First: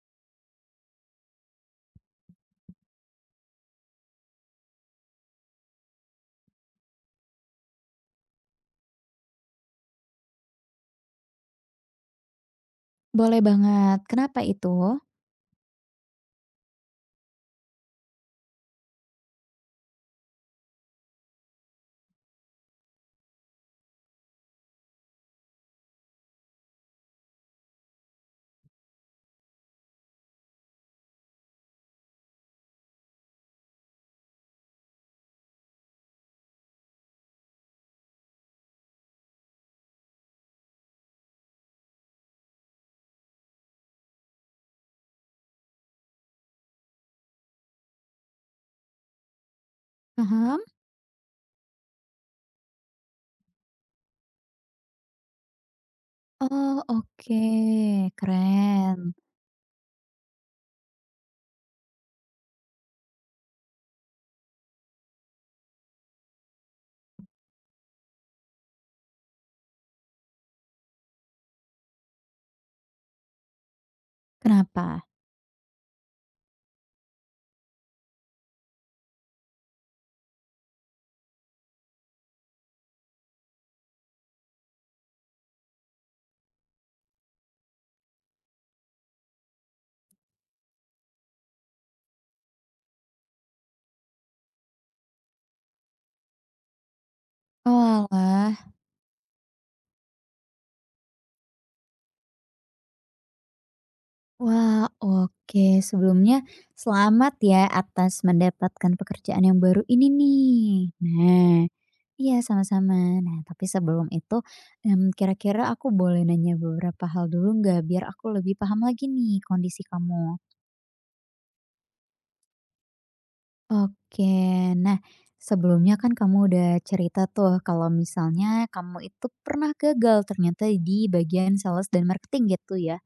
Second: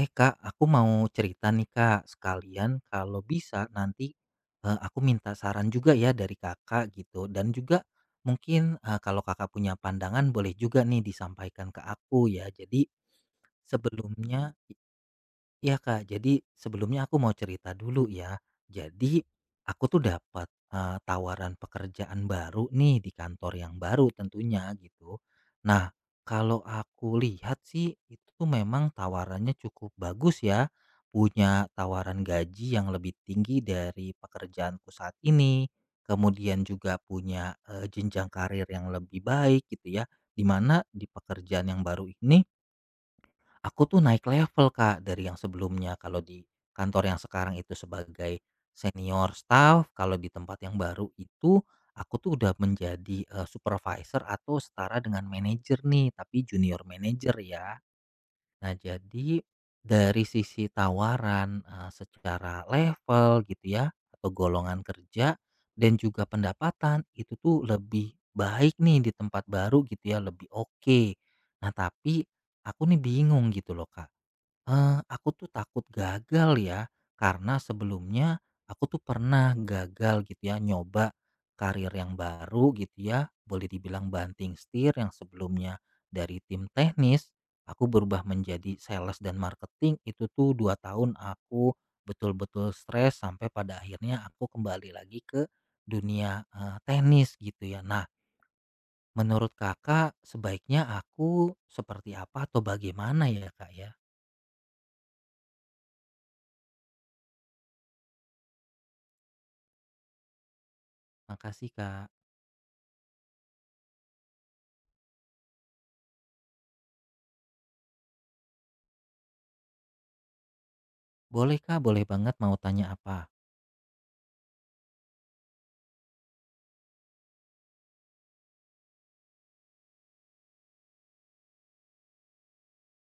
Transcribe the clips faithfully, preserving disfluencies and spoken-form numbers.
Eh Kak, aku mau cerita nih Kak, sekalian kalau bisa nanti eh, aku minta saran juga ya dari Kakak gitu dan juga mungkin eh, kalau Kakak punya pandangan boleh juga nih disampaikan ke aku ya. Jadi Boleh banget. Kenapa sebelumnya itu? Iya Kak, jadi sebelumnya aku mau cerita dulu ya. Jadi aku tuh dapat eh, tawaran pekerjaan baru nih di kantor yang baru tentunya gitu. Nah, kalau aku lihat sih itu tuh memang tawarannya cukup bagus ya. Punya tawaran gaji yang lebih tinggi dari pekerjaanku saat ini. Kemudian juga punya eh, jenjang karir yang lebih baik gitu ya. Dimana di pekerjaan yang baru ini aku tuh naik level Kak, dari yang sebelumnya kalau di kantor yang sekarang itu sebagai senior staff, kalau di tempat Paham? yang baru itu aku tuh udah menjadi, eee, supervisor atau setara dengan manajer nih, tapi Oh, junior manager oke. ya. Nah Keren. jadi dari sisi tawaran, eee, secara level gitu ya, atau golongan kerja dan juga pendapatan itu tuh lebih baik nih di tempat baru gitu ya, lebih oke. Nah tapi aku nih bingung gitu loh Kak. Eee, Kenapa? Aku tuh takut gagal ya, karena sebelumnya aku tuh pernah gagal gitu ya nyoba karir yang baru gitu ya, boleh dibilang banting setir yang sebelumnya dari tim teknis, aku berubah menjadi sales dan marketing itu tuh dua tahun aku betul-betul stres sampai pada akhirnya aku kembali lagi ke dunia, eee, teknis gitu ya. Nah, Oalah. menurut Kakak sebaiknya aku seperti apa atau bagaimana ya, Kak, ya? Wah, oke. Sebelumnya selamat ya atas mendapatkan pekerjaan yang baru ini nih. Nah, Makasih, Kak. iya sama-sama. Nah, tapi sebelum itu, mmm, kira-kira aku boleh nanya beberapa hal dulu nggak? Biar aku lebih paham lagi nih kondisi kamu. Boleh Kak, boleh banget mau tanya apa? Oke. Nah, sebelumnya kan kamu udah cerita tuh kalau misalnya kamu itu pernah gagal ternyata di bagian sales dan marketing gitu ya.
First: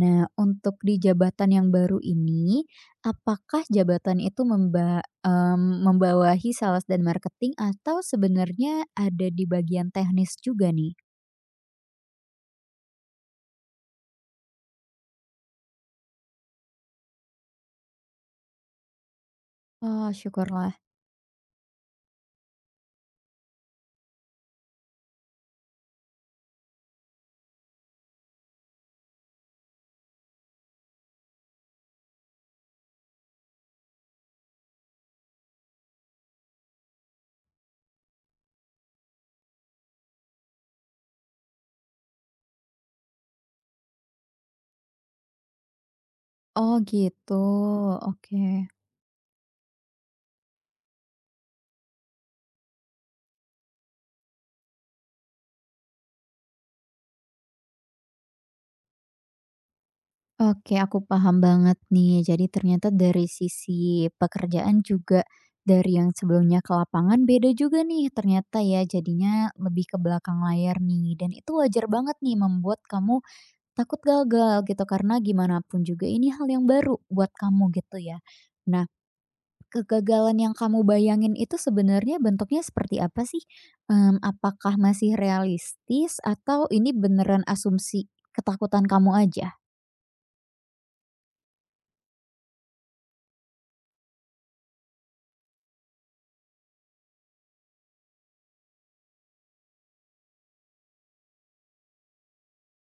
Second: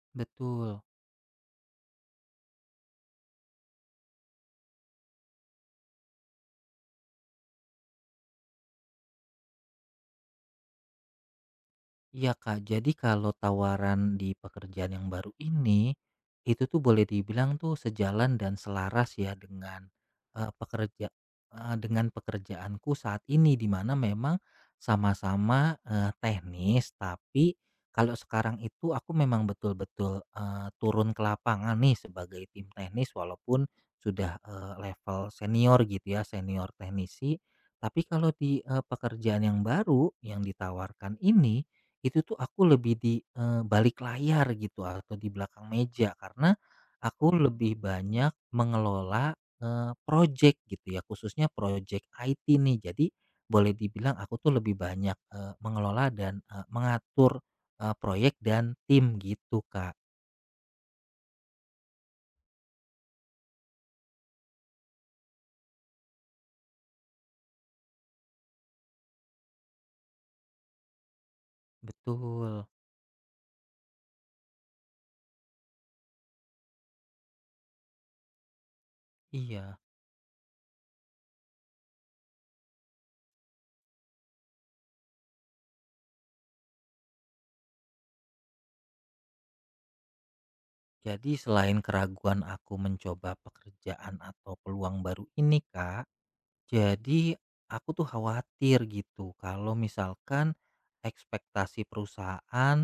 Nah, untuk Betul. di jabatan yang baru ini, apakah jabatan itu memba mmm, membawahi sales dan marketing atau sebenarnya ada di bagian teknis juga nih? Iya Kak, jadi kalau tawaran di pekerjaan yang baru ini itu tuh boleh dibilang tuh sejalan dan selaras ya dengan Oh, eh, syukurlah. pekerja eh, dengan pekerjaanku saat ini di mana memang sama-sama eh, teknis tapi kalau sekarang itu aku memang betul-betul eh, turun ke lapangan nih sebagai tim teknis walaupun sudah eh, level senior gitu ya, senior teknisi. Tapi kalau di, eee, pekerjaan yang baru yang ditawarkan ini, itu tuh aku lebih di, eee, balik layar gitu atau di belakang meja karena Oh aku gitu, lebih banyak oke. mengelola, eee, projek gitu ya, khususnya projek I T nih. Jadi boleh dibilang aku tuh lebih banyak, eee, mengelola dan eee, mengatur, eee, proyek dan tim gitu, Kak. Oke, aku paham banget nih. Jadi ternyata dari sisi pekerjaan juga dari yang sebelumnya ke lapangan beda juga nih ternyata ya jadinya lebih ke belakang layar nih dan itu wajar banget nih Betul, membuat kamu takut gagal gitu karena gimana pun juga ini hal yang baru buat kamu gitu ya. Nah, iya. kegagalan yang kamu bayangin itu sebenarnya bentuknya seperti apa sih? Mmm, apakah masih realistis atau ini beneran asumsi ketakutan kamu aja? Jadi selain keraguan aku mencoba pekerjaan atau peluang baru ini, Kak. Jadi aku tuh khawatir gitu kalau misalkan ekspektasi perusahaan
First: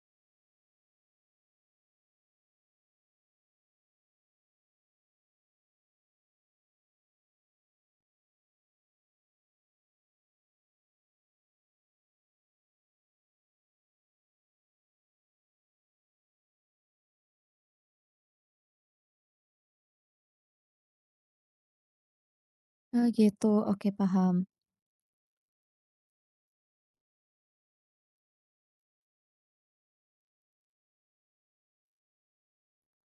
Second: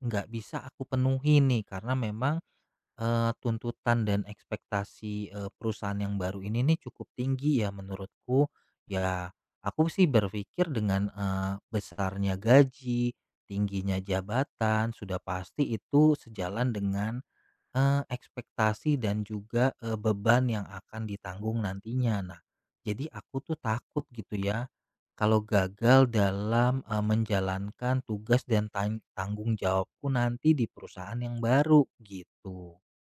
nggak bisa aku penuhi nih karena memang eh, tuntutan dan ekspektasi eh, perusahaan yang baru ini nih cukup tinggi ya menurutku ya aku sih berpikir dengan eh, besarnya gaji tingginya jabatan sudah pasti itu sejalan dengan eh ekspektasi dan juga, eee, beban yang akan ditanggung nantinya. Nah, jadi Oh aku gitu, tuh oke takut gitu paham. ya, kalau gagal dalam, eee, menjalankan tugas dan tan tanggung jawabku nanti di perusahaan yang baru, gitu.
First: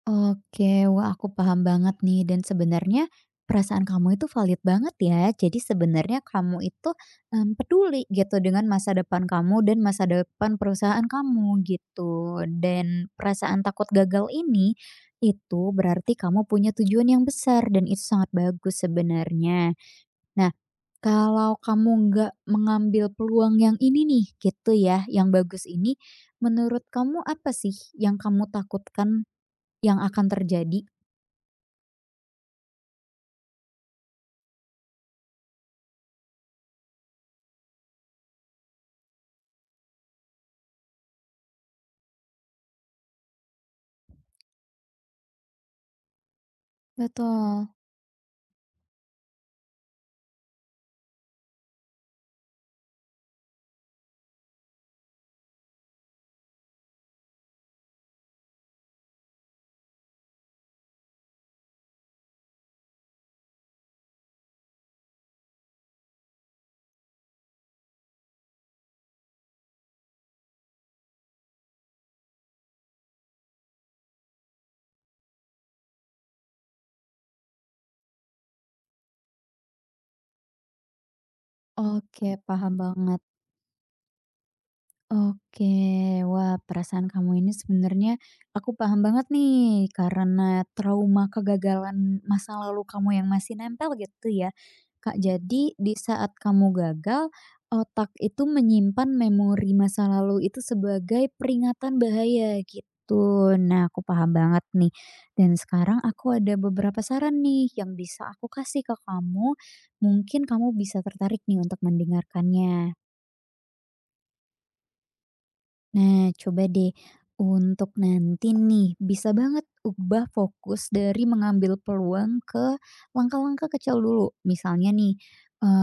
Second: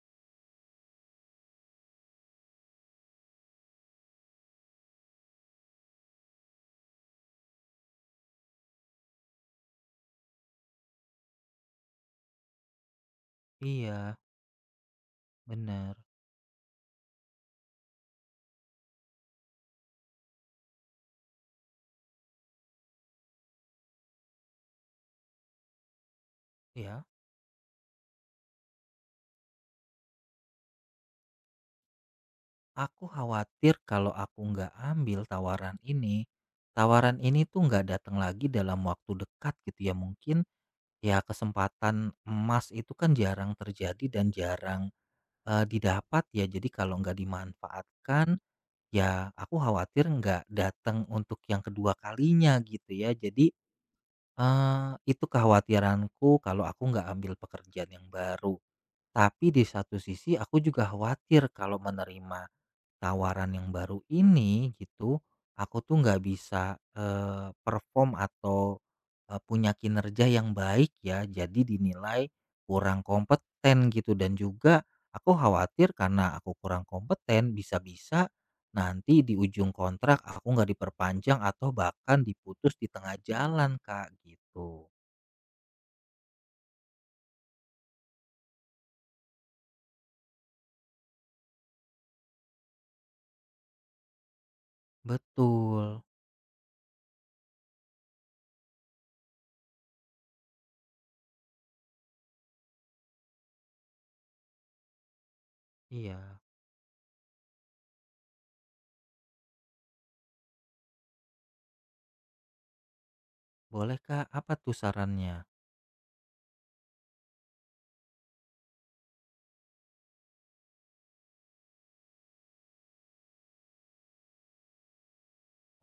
Oke, wah aku paham banget nih dan sebenarnya perasaan kamu itu valid banget ya. Jadi sebenarnya kamu itu em, peduli gitu dengan masa depan kamu dan masa depan perusahaan kamu gitu. Dan perasaan takut Iya, gagal ini itu benar. berarti kamu punya tujuan yang besar dan itu sangat bagus sebenarnya. Nah, kalau kamu nggak mengambil peluang yang ini nih, gitu ya, yang bagus ini, menurut Ya kamu apa sih yang kamu takutkan yang akan terjadi? aku khawatir kalau aku nggak ambil tawaran ini, tawaran ini tuh nggak datang lagi dalam waktu dekat gitu ya. Mungkin, ya kesempatan emas itu kan jarang terjadi dan jarang Eee, didapat ya, jadi kalau nggak Betul. dimanfaatkan, ya aku khawatir nggak datang untuk yang kedua kalinya gitu ya. Jadi, eee, itu kekhawatiranku kalau aku nggak ambil pekerjaan yang baru. Tapi di satu sisi aku juga khawatir kalau menerima tawaran yang baru ini gitu, aku tuh nggak bisa, eee, perform atau, eee, punya kinerja yang baik ya, jadi dinilai kurang kompeten gitu dan juga aku khawatir karena aku kurang kompeten bisa-bisa nanti di ujung kontrak aku nggak diperpanjang atau bahkan Oke, diputus paham di tengah banget. jalan, Kak, gitu. Oke, wah perasaan kamu ini sebenarnya aku paham banget nih karena trauma kegagalan masa lalu kamu yang masih nempel gitu ya. Kak, jadi di Betul, saat kamu gagal, otak itu menyimpan memori masa lalu itu sebagai peringatan bahaya gitu. Nah, aku paham banget nih. Dan sekarang iya. aku ada beberapa saran nih yang bisa aku kasih ke kamu. Mungkin kamu bisa tertarik nih untuk mendengarkannya. Boleh, Kak, apa tuh sarannya? Nah, coba deh untuk nanti nih bisa banget ubah fokus dari mengambil peluang ke langkah-langkah kecil dulu. Misalnya nih,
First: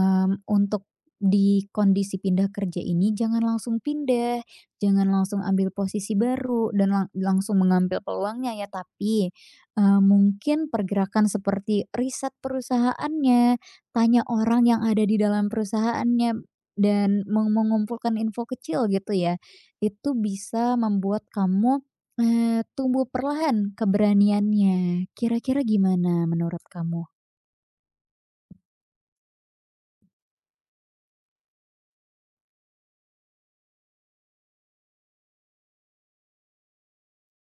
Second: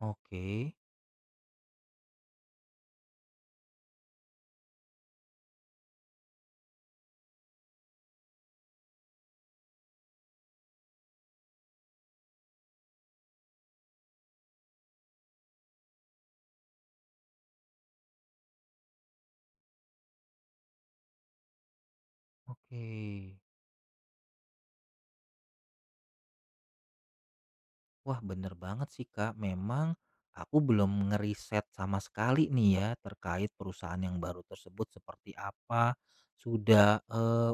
Oke, untuk di kondisi pindah kerja ini jangan langsung pindah, jangan langsung ambil posisi baru dan lang langsung mengambil peluangnya ya, tapi, eee, mungkin pergerakan seperti riset perusahaannya, tanya orang yang ada di dalam perusahaannya, dan meng mengumpulkan info kecil gitu ya. Itu bisa membuat kamu, eee, oke. tumbuh perlahan keberaniannya. Kira-kira gimana menurut kamu? Wah, bener banget sih, Kak. Memang aku belum ngeriset sama sekali nih ya terkait perusahaan yang baru tersebut seperti apa, sudah eh,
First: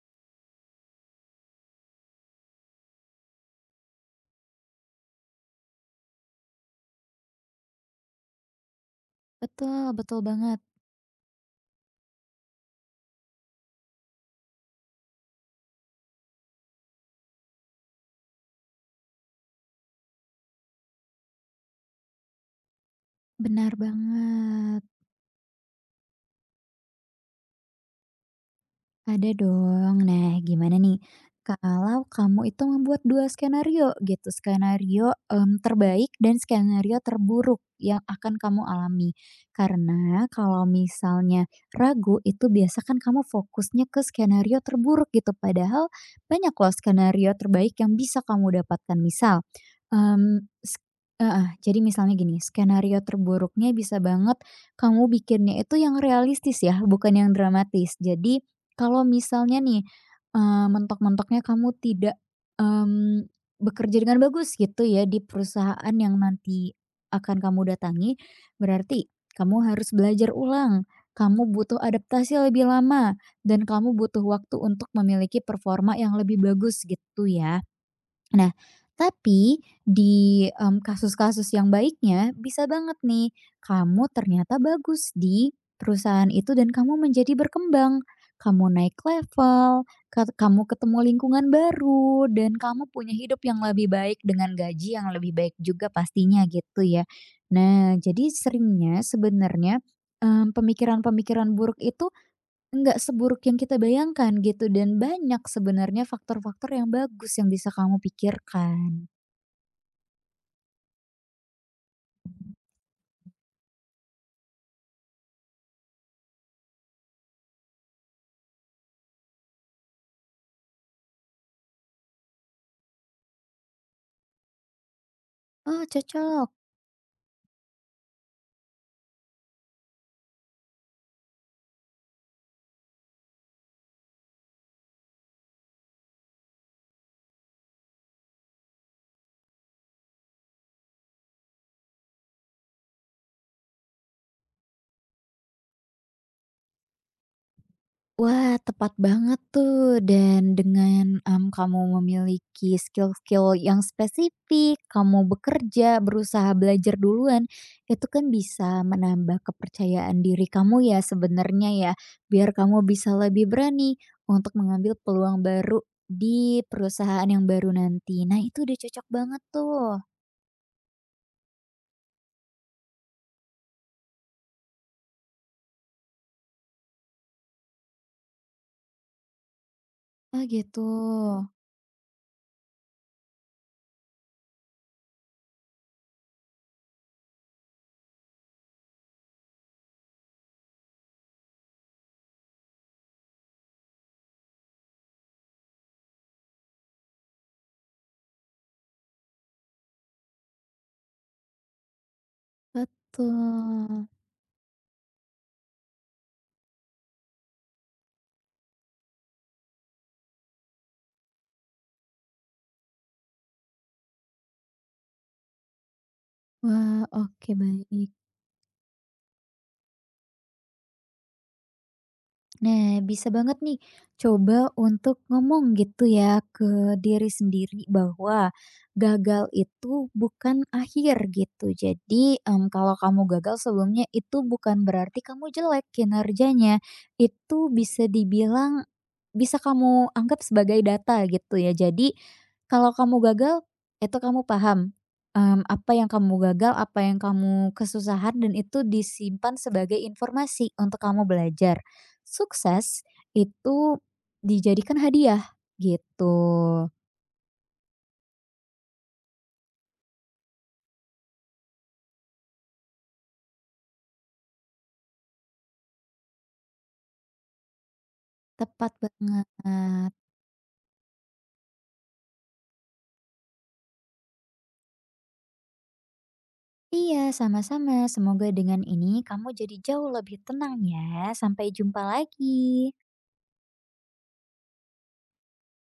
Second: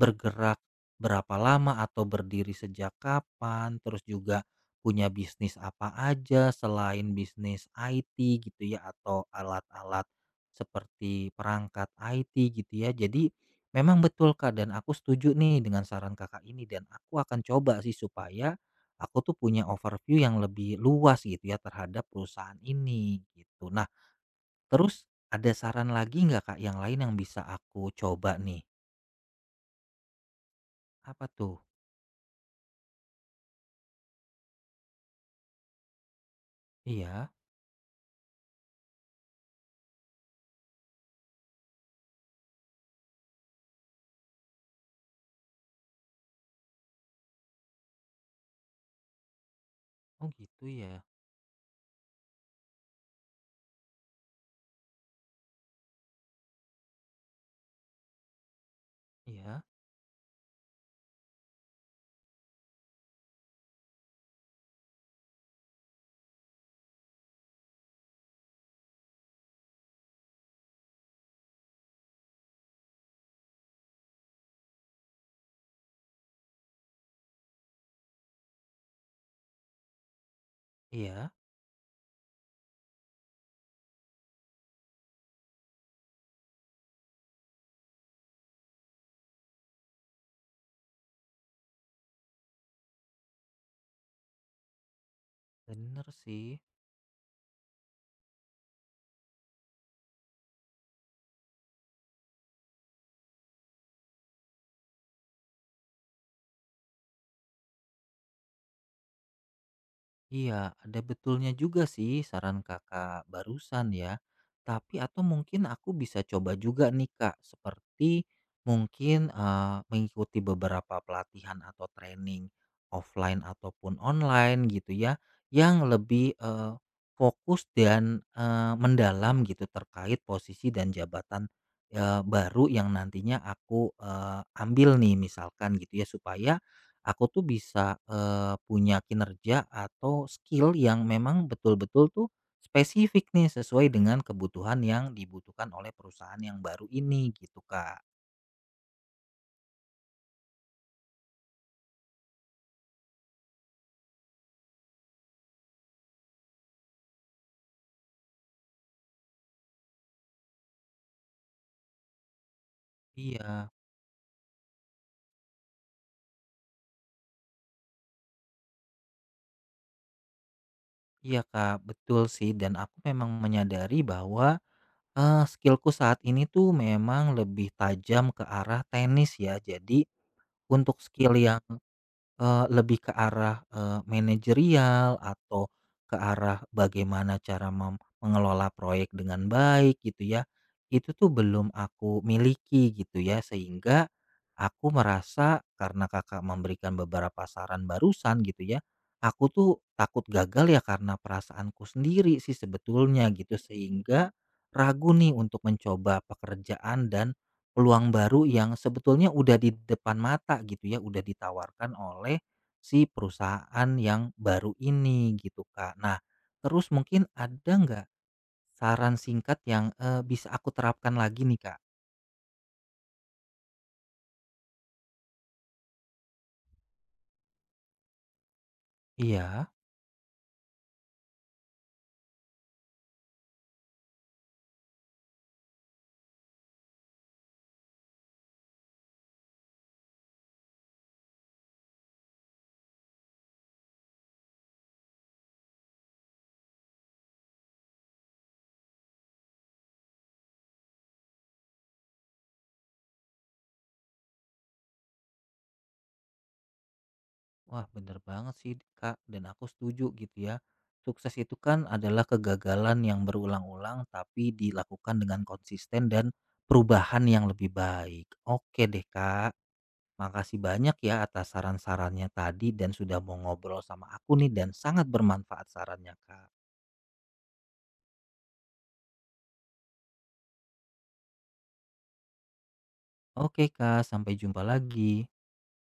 bergerak berapa lama atau berdiri sejak kapan, terus juga punya bisnis apa aja selain bisnis I T gitu ya atau Betul alat-alat betul banget, seperti perangkat I T gitu ya. Jadi memang betul Kak dan aku setuju nih dengan saran Kakak ini dan aku akan coba sih supaya aku tuh punya overview yang lebih luas gitu ya terhadap perusahaan ini gitu. benar Nah, banget. terus ada saran lagi nggak Kak yang lain yang bisa aku coba nih? Ada dong. Nah, gimana nih Apa tuh? kalau kamu itu membuat dua skenario gitu, skenario, mmm, terbaik dan skenario Iya, terburuk yang akan kamu alami. Karena kalau misalnya ragu itu biasa kan kamu fokusnya ke skenario terburuk gitu, padahal banyak loh skenario terbaik yang bisa kamu dapatkan. Misal, oh Mmm, gitu s ya. heeh, jadi misalnya gini, skenario terburuknya bisa banget kamu bikinnya itu yang realistis ya, bukan yang dramatis. Jadi, kalau misalnya Iya, nih, eee, mentok-mentoknya kamu tidak, mmm, bekerja dengan bagus gitu ya di perusahaan yang nanti akan kamu datangi, berarti kamu harus belajar ulang, kamu butuh adaptasi lebih lama, dan kamu butuh waktu untuk memiliki performa yang lebih bagus gitu ya. Nah, tapi di, mmm, iya, kasus-kasus yang baiknya bisa banget nih kamu ternyata bagus di perusahaan itu dan kamu menjadi berkembang. Kamu naik level, kat kamu ketemu lingkungan baru, dan kamu punya hidup yang lebih baik dengan gaji yang lebih baik juga bener pastinya sih. gitu ya. Nah, jadi seringnya sebenarnya, mmm, pemikiran-pemikiran buruk itu nggak seburuk yang kita bayangkan gitu dan banyak sebenarnya faktor-faktor yang bagus yang bisa kamu pikirkan. Iya, ada betulnya juga sih saran kakak barusan ya. Tapi atau mungkin aku bisa coba juga nih kak, seperti mungkin eh, mengikuti beberapa pelatihan atau training offline ataupun online gitu ya, yang Oh lebih cocok. eh, fokus dan eh, mendalam gitu terkait posisi dan jabatan eh, baru yang nantinya aku eh, ambil nih misalkan gitu ya supaya aku tuh bisa, eee, punya kinerja atau skill yang memang betul-betul tuh spesifik nih, sesuai dengan kebutuhan yang dibutuhkan oleh perusahaan yang baru ini gitu, Kak. Wah, tepat banget tuh dan dengan, mmm, kamu memiliki skill-skill yang spesifik, kamu bekerja, berusaha belajar duluan, itu kan bisa menambah kepercayaan diri kamu ya sebenarnya ya, biar kamu bisa lebih Iya, berani untuk mengambil peluang baru di perusahaan yang baru nanti. Nah itu udah cocok banget tuh. iya, Kak, betul sih dan aku memang menyadari bahwa, eee, skill saat ini tuh memang lebih tajam ke arah tenis ya. Jadi Oh gitu. untuk skill yang Eee, lebih ke arah, eee, manajerial atau ke arah bagaimana cara mem mengelola proyek dengan baik gitu ya, itu tuh belum aku miliki gitu ya. Sehingga aku merasa karena Kakak memberikan beberapa saran barusan gitu ya, aku tuh takut gagal ya karena perasaanku sendiri sih sebetulnya gitu, Betul. sehingga ragu nih untuk mencoba pekerjaan dan peluang baru yang sebetulnya udah di depan mata gitu ya, udah ditawarkan oleh si perusahaan yang baru ini gitu, Kak. Nah, terus Wah, mungkin oke ada nggak baik. saran singkat yang, eee, bisa aku terapkan lagi nih, Kak? Nah, bisa banget nih coba untuk ngomong gitu ya ke diri sendiri bahwa gagal Iya, itu bukan akhir gitu. Jadi, em, kalau kamu gagal sebelumnya itu bukan berarti kamu jelek kinerjanya. Itu bisa dibilang bisa kamu anggap sebagai data gitu ya. Jadi, kalau kamu gagal itu kamu paham em, apa yang kamu gagal, apa yang kamu kesusahan dan itu disimpan sebagai informasi untuk kamu belajar. Sukses itu dijadikan hadiah, gitu. wah bener banget sih, Kak, dan aku setuju gitu ya. Sukses itu kan adalah kegagalan yang berulang-ulang tapi dilakukan dengan konsisten dan perubahan yang lebih baik. Oke Tepat deh, banget. Kak. Makasih banyak ya atas saran-sarannya tadi dan sudah mau ngobrol sama aku nih dan sangat bermanfaat sarannya Kak. Iya, sama-sama. Semoga dengan ini kamu jadi jauh lebih tenang ya. Sampai jumpa lagi. Oke Kak, sampai jumpa lagi.